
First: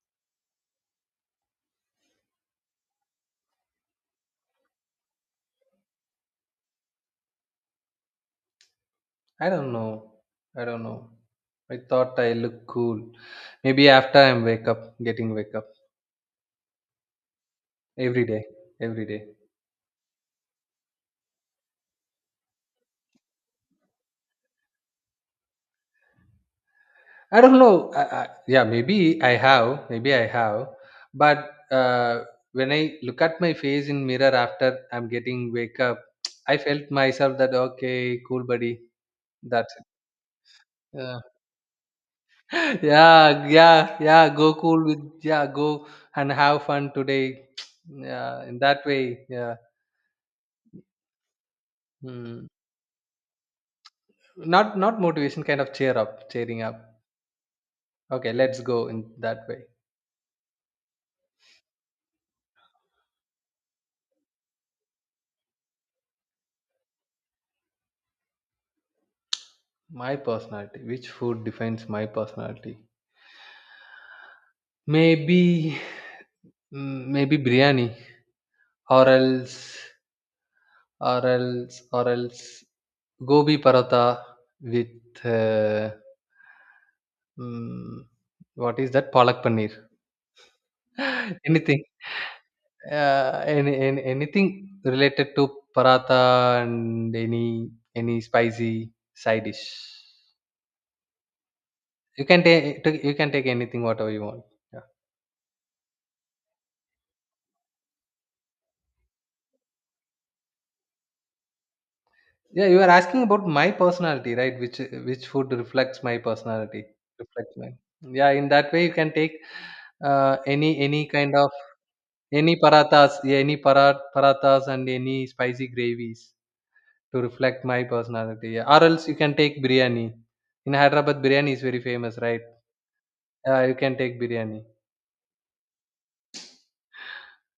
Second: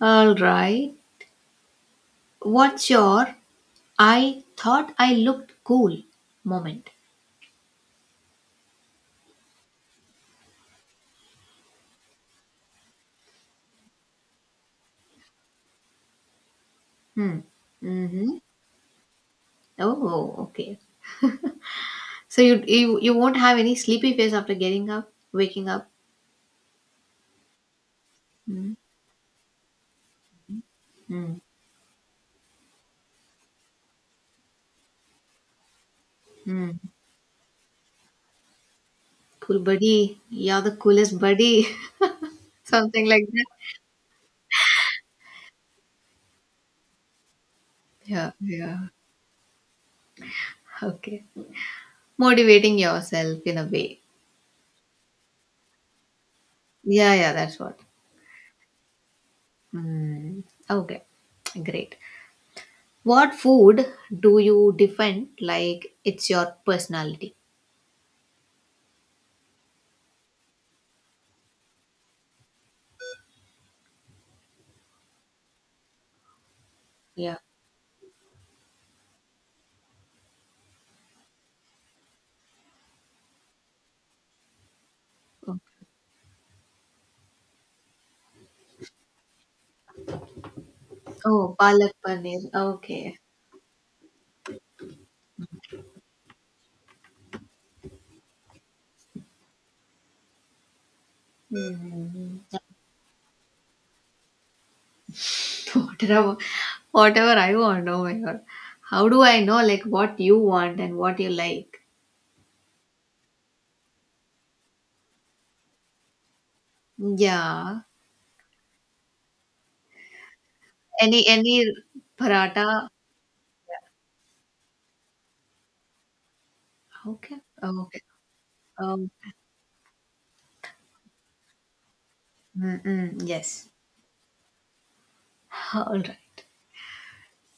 Speaker 1: All right. What's your I thought I looked cool moment.
Speaker 2: I don't know. I don't know. I thought I look cool. Maybe after I'm wake up, getting wake up
Speaker 1: Hmm.
Speaker 2: every
Speaker 1: Mm-hmm.
Speaker 2: day, every day.
Speaker 1: Oh, okay. So you you you won't have any sleepy face after getting up, waking up.
Speaker 2: I don't know. I, I, yeah,
Speaker 1: Hmm.
Speaker 2: maybe I have. Maybe I have.
Speaker 1: Hmm.
Speaker 2: But uh, when I look at my face in mirror after I'm getting wake up, <tsk> I
Speaker 1: Hmm.
Speaker 2: felt myself that okay, cool, buddy.
Speaker 1: Cool
Speaker 2: That's it.
Speaker 1: buddy. You're the coolest
Speaker 2: Yeah.
Speaker 1: buddy. <laughs>
Speaker 2: <laughs>
Speaker 1: Something like that.
Speaker 2: yeah, yeah, yeah. Go cool with, yeah. Go and have fun today. <tsk>
Speaker 1: Yeah.
Speaker 2: Yeah, in that
Speaker 1: Yeah.
Speaker 2: way. Yeah.
Speaker 1: Okay.
Speaker 2: Hmm.
Speaker 1: Motivating yourself in a way.
Speaker 2: Not not motivation, kind of cheer up, cheering up.
Speaker 1: Yeah. Yeah. That's what.
Speaker 2: Okay, let's go in that way.
Speaker 1: Hmm. Okay. Great. What food do you defend like it's your personality?
Speaker 2: My personality. Which food defines my personality? Maybe mm, maybe
Speaker 1: Yeah.
Speaker 2: biryani, or else or else or else gobi paratha with uh, mm, what is that palak paneer? <laughs>
Speaker 1: Oh,
Speaker 2: Anything
Speaker 1: palak paneer. Okay.
Speaker 2: uh, any, any anything related to paratha and any any spicy side dish. You
Speaker 1: Hmm.
Speaker 2: can take take- you can take anything whatever you want. Yeah.
Speaker 1: <laughs> Whatever, whatever I want. Oh my god. How do I know like what you want and what you like?
Speaker 2: Yeah, you are asking about my personality, right? Which which food reflects my personality? Reflects my.
Speaker 1: Yeah.
Speaker 2: Yeah, in that way you can take uh, any any
Speaker 1: Any
Speaker 2: kind of
Speaker 1: any
Speaker 2: any
Speaker 1: paratha?
Speaker 2: parathas, yeah, any para, parathas and any spicy gravies to
Speaker 1: Okay.
Speaker 2: reflect my
Speaker 1: Okay.
Speaker 2: personality. Yeah. Or else
Speaker 1: Um.
Speaker 2: you can take biryani. In Hyderabad, biryani is very famous, right?
Speaker 1: Mm-mm.
Speaker 2: Uh,
Speaker 1: Yes.
Speaker 2: you can take biryani.
Speaker 1: All right.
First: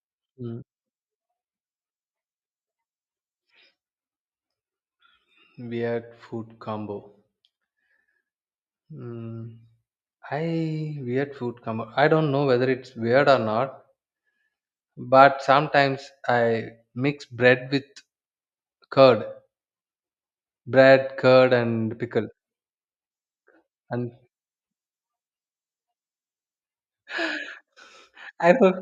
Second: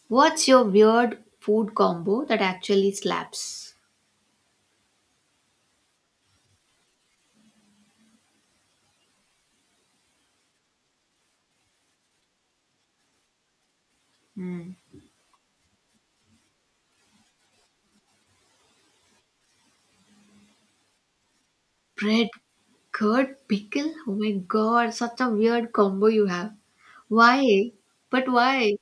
Speaker 1: What's
Speaker 2: Mm.
Speaker 1: your weird food combo that actually slaps?
Speaker 2: Weird food combo. Mm. I weird food come. I don't know whether it's weird or not,
Speaker 1: Hmm.
Speaker 2: but sometimes I mix bread with curd, bread, curd, and
Speaker 1: Bread,
Speaker 2: pickle.
Speaker 1: curd, pickle. Oh
Speaker 2: And
Speaker 1: my god! Such a weird combo you have.
Speaker 2: <gasps> <laughs>
Speaker 1: Why? But
Speaker 2: I
Speaker 1: why?
Speaker 2: don't,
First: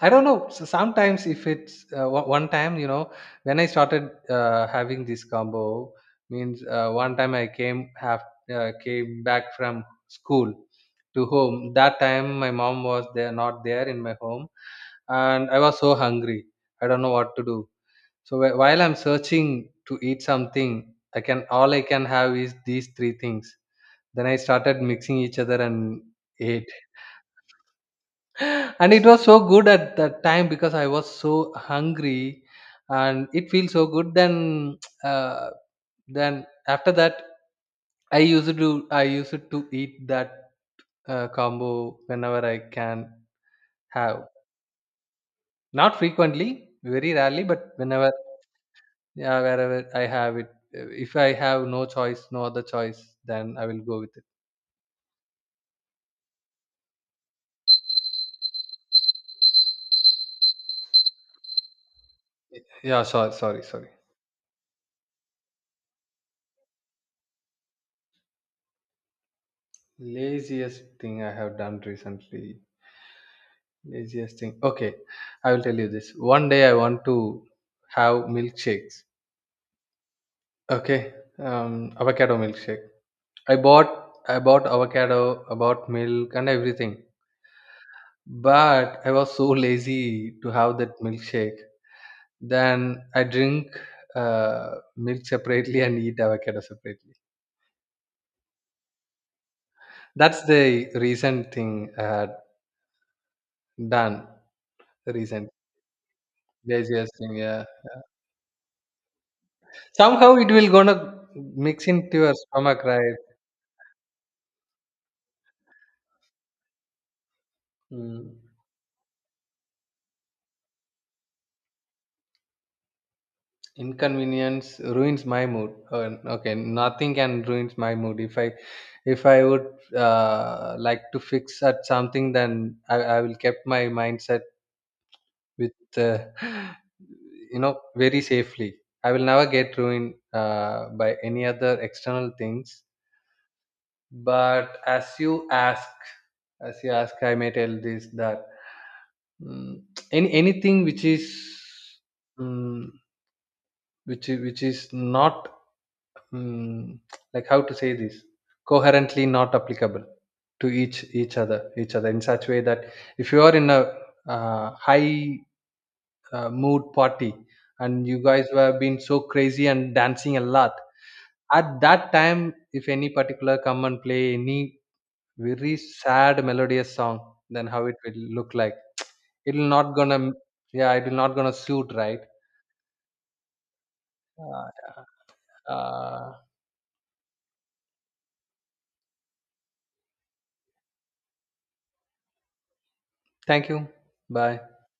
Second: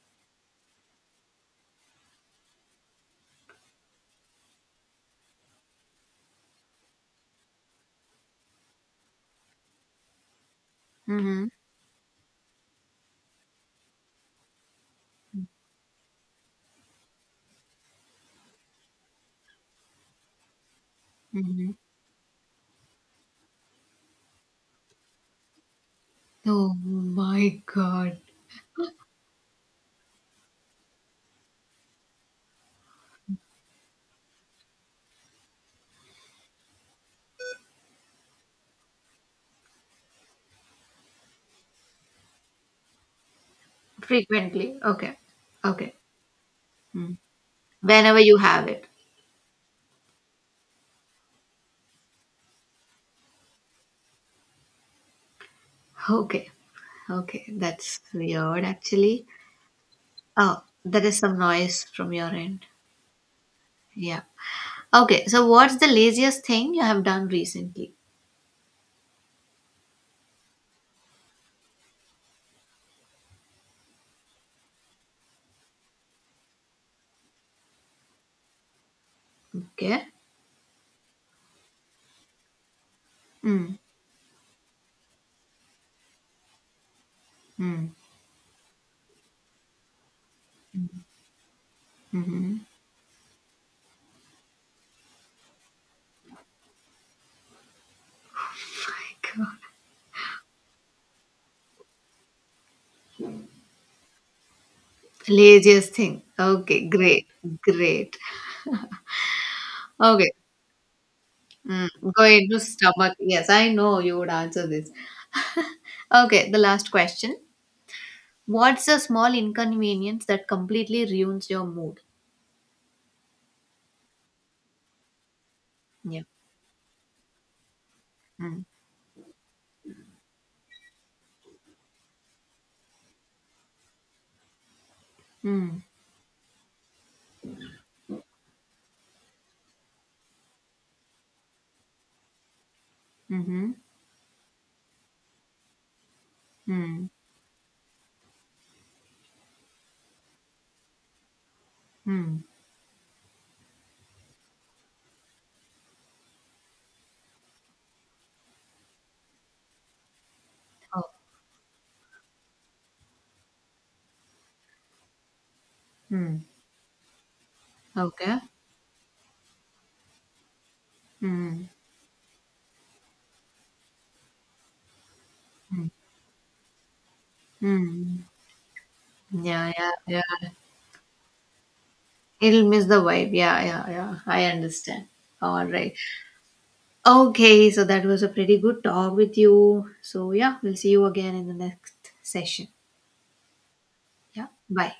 Speaker 2: I don't know. So sometimes if it's uh, one one time, you know, when I started uh, having this combo, means uh, one time I came have uh, came back from school to
Speaker 1: Mhm.
Speaker 2: home. That time my mom was there, not there in my home, and I was so hungry. I don't know what to do. So wh- while I'm searching to eat something, I can all
Speaker 1: Mhm.
Speaker 2: I can have is these three things. Then I started mixing each other and ate.
Speaker 1: Oh my God.
Speaker 2: <gasps> <laughs> And it was so good at that time because I was so hungry, and it feels so good. Then <tsk> uh, then after that, I used to I used to eat that uh, combo whenever I can have.
Speaker 1: Frequently. Okay. Okay.
Speaker 2: Not frequently, very
Speaker 1: Mm.
Speaker 2: rarely, but whenever.
Speaker 1: Whenever you have it.
Speaker 2: Yeah, wherever I have it, if I have no choice, no other choice, then I will go with
Speaker 1: Okay. Okay. That's weird, actually. Oh, that is some noise from your
Speaker 2: it.
Speaker 1: end.
Speaker 2: Yeah, sorry sorry sorry.
Speaker 1: Yeah. Okay. So, what's the laziest thing you have done recently?
Speaker 2: Laziest thing I have done recently. Laziest thing, okay. I will tell you this. One day I want to have milkshakes.
Speaker 1: Okay.
Speaker 2: Okay, um avocado milkshake. i
Speaker 1: Mm.
Speaker 2: bought I bought avocado, I bought milk and everything,
Speaker 1: Mm.
Speaker 2: but I was so <laughs> lazy to have that milkshake.
Speaker 1: Mm-hmm.
Speaker 2: Then I drink uh, milk separately and eat avocado separately.
Speaker 1: <laughs> God.
Speaker 2: That's the recent thing I had done. Recent
Speaker 1: Laziest thing. Okay.
Speaker 2: laziest
Speaker 1: Great.
Speaker 2: thing, yeah.
Speaker 1: Great. Okay.
Speaker 2: Somehow it will gonna mix
Speaker 1: Mm.
Speaker 2: into
Speaker 1: Go
Speaker 2: your
Speaker 1: into
Speaker 2: stomach, right?
Speaker 1: stomach. Yes, I know you would answer this. Okay. The last question.
Speaker 2: Mm.
Speaker 1: What's a small inconvenience that completely ruins your mood?
Speaker 2: Inconvenience ruins my mood. Uh,
Speaker 1: Yeah.
Speaker 2: okay, nothing can ruins my mood. If I
Speaker 1: Mm.
Speaker 2: if I would uh, like to fix at something, then I, I will keep my mindset with
Speaker 1: Mm.
Speaker 2: uh, <laughs> you know very safely. I will never get ruined uh, by any other external things,
Speaker 1: Mm-hmm.
Speaker 2: but as you ask as you
Speaker 1: Mm.
Speaker 2: ask I may tell this that mm, any anything which is
Speaker 1: Mm.
Speaker 2: mm, which is- which is not mm, like how to say this coherently not applicable to each
Speaker 1: Oh.
Speaker 2: each other each other in such way that if you are in a uh, high
Speaker 1: Mm.
Speaker 2: uh, mood party and you
Speaker 1: Okay.
Speaker 2: guys were being so crazy and dancing a lot.
Speaker 1: Mm.
Speaker 2: At that time, if any particular come and play any very
Speaker 1: Mm.
Speaker 2: sad melodious song, then how it will
Speaker 1: Mm.
Speaker 2: look like.
Speaker 1: Yeah,
Speaker 2: It'll
Speaker 1: yeah,
Speaker 2: not gonna,
Speaker 1: yeah.
Speaker 2: yeah, it will not gonna suit, right?
Speaker 1: It'll miss the vibe. Yeah, yeah, yeah. I
Speaker 2: uh,
Speaker 1: understand. All right.
Speaker 2: uh,
Speaker 1: Okay, so that was a pretty good talk with you. So, yeah, we'll see you again in the next session.
Speaker 2: Thank you.
Speaker 1: Yeah,
Speaker 2: Bye.
Speaker 1: bye.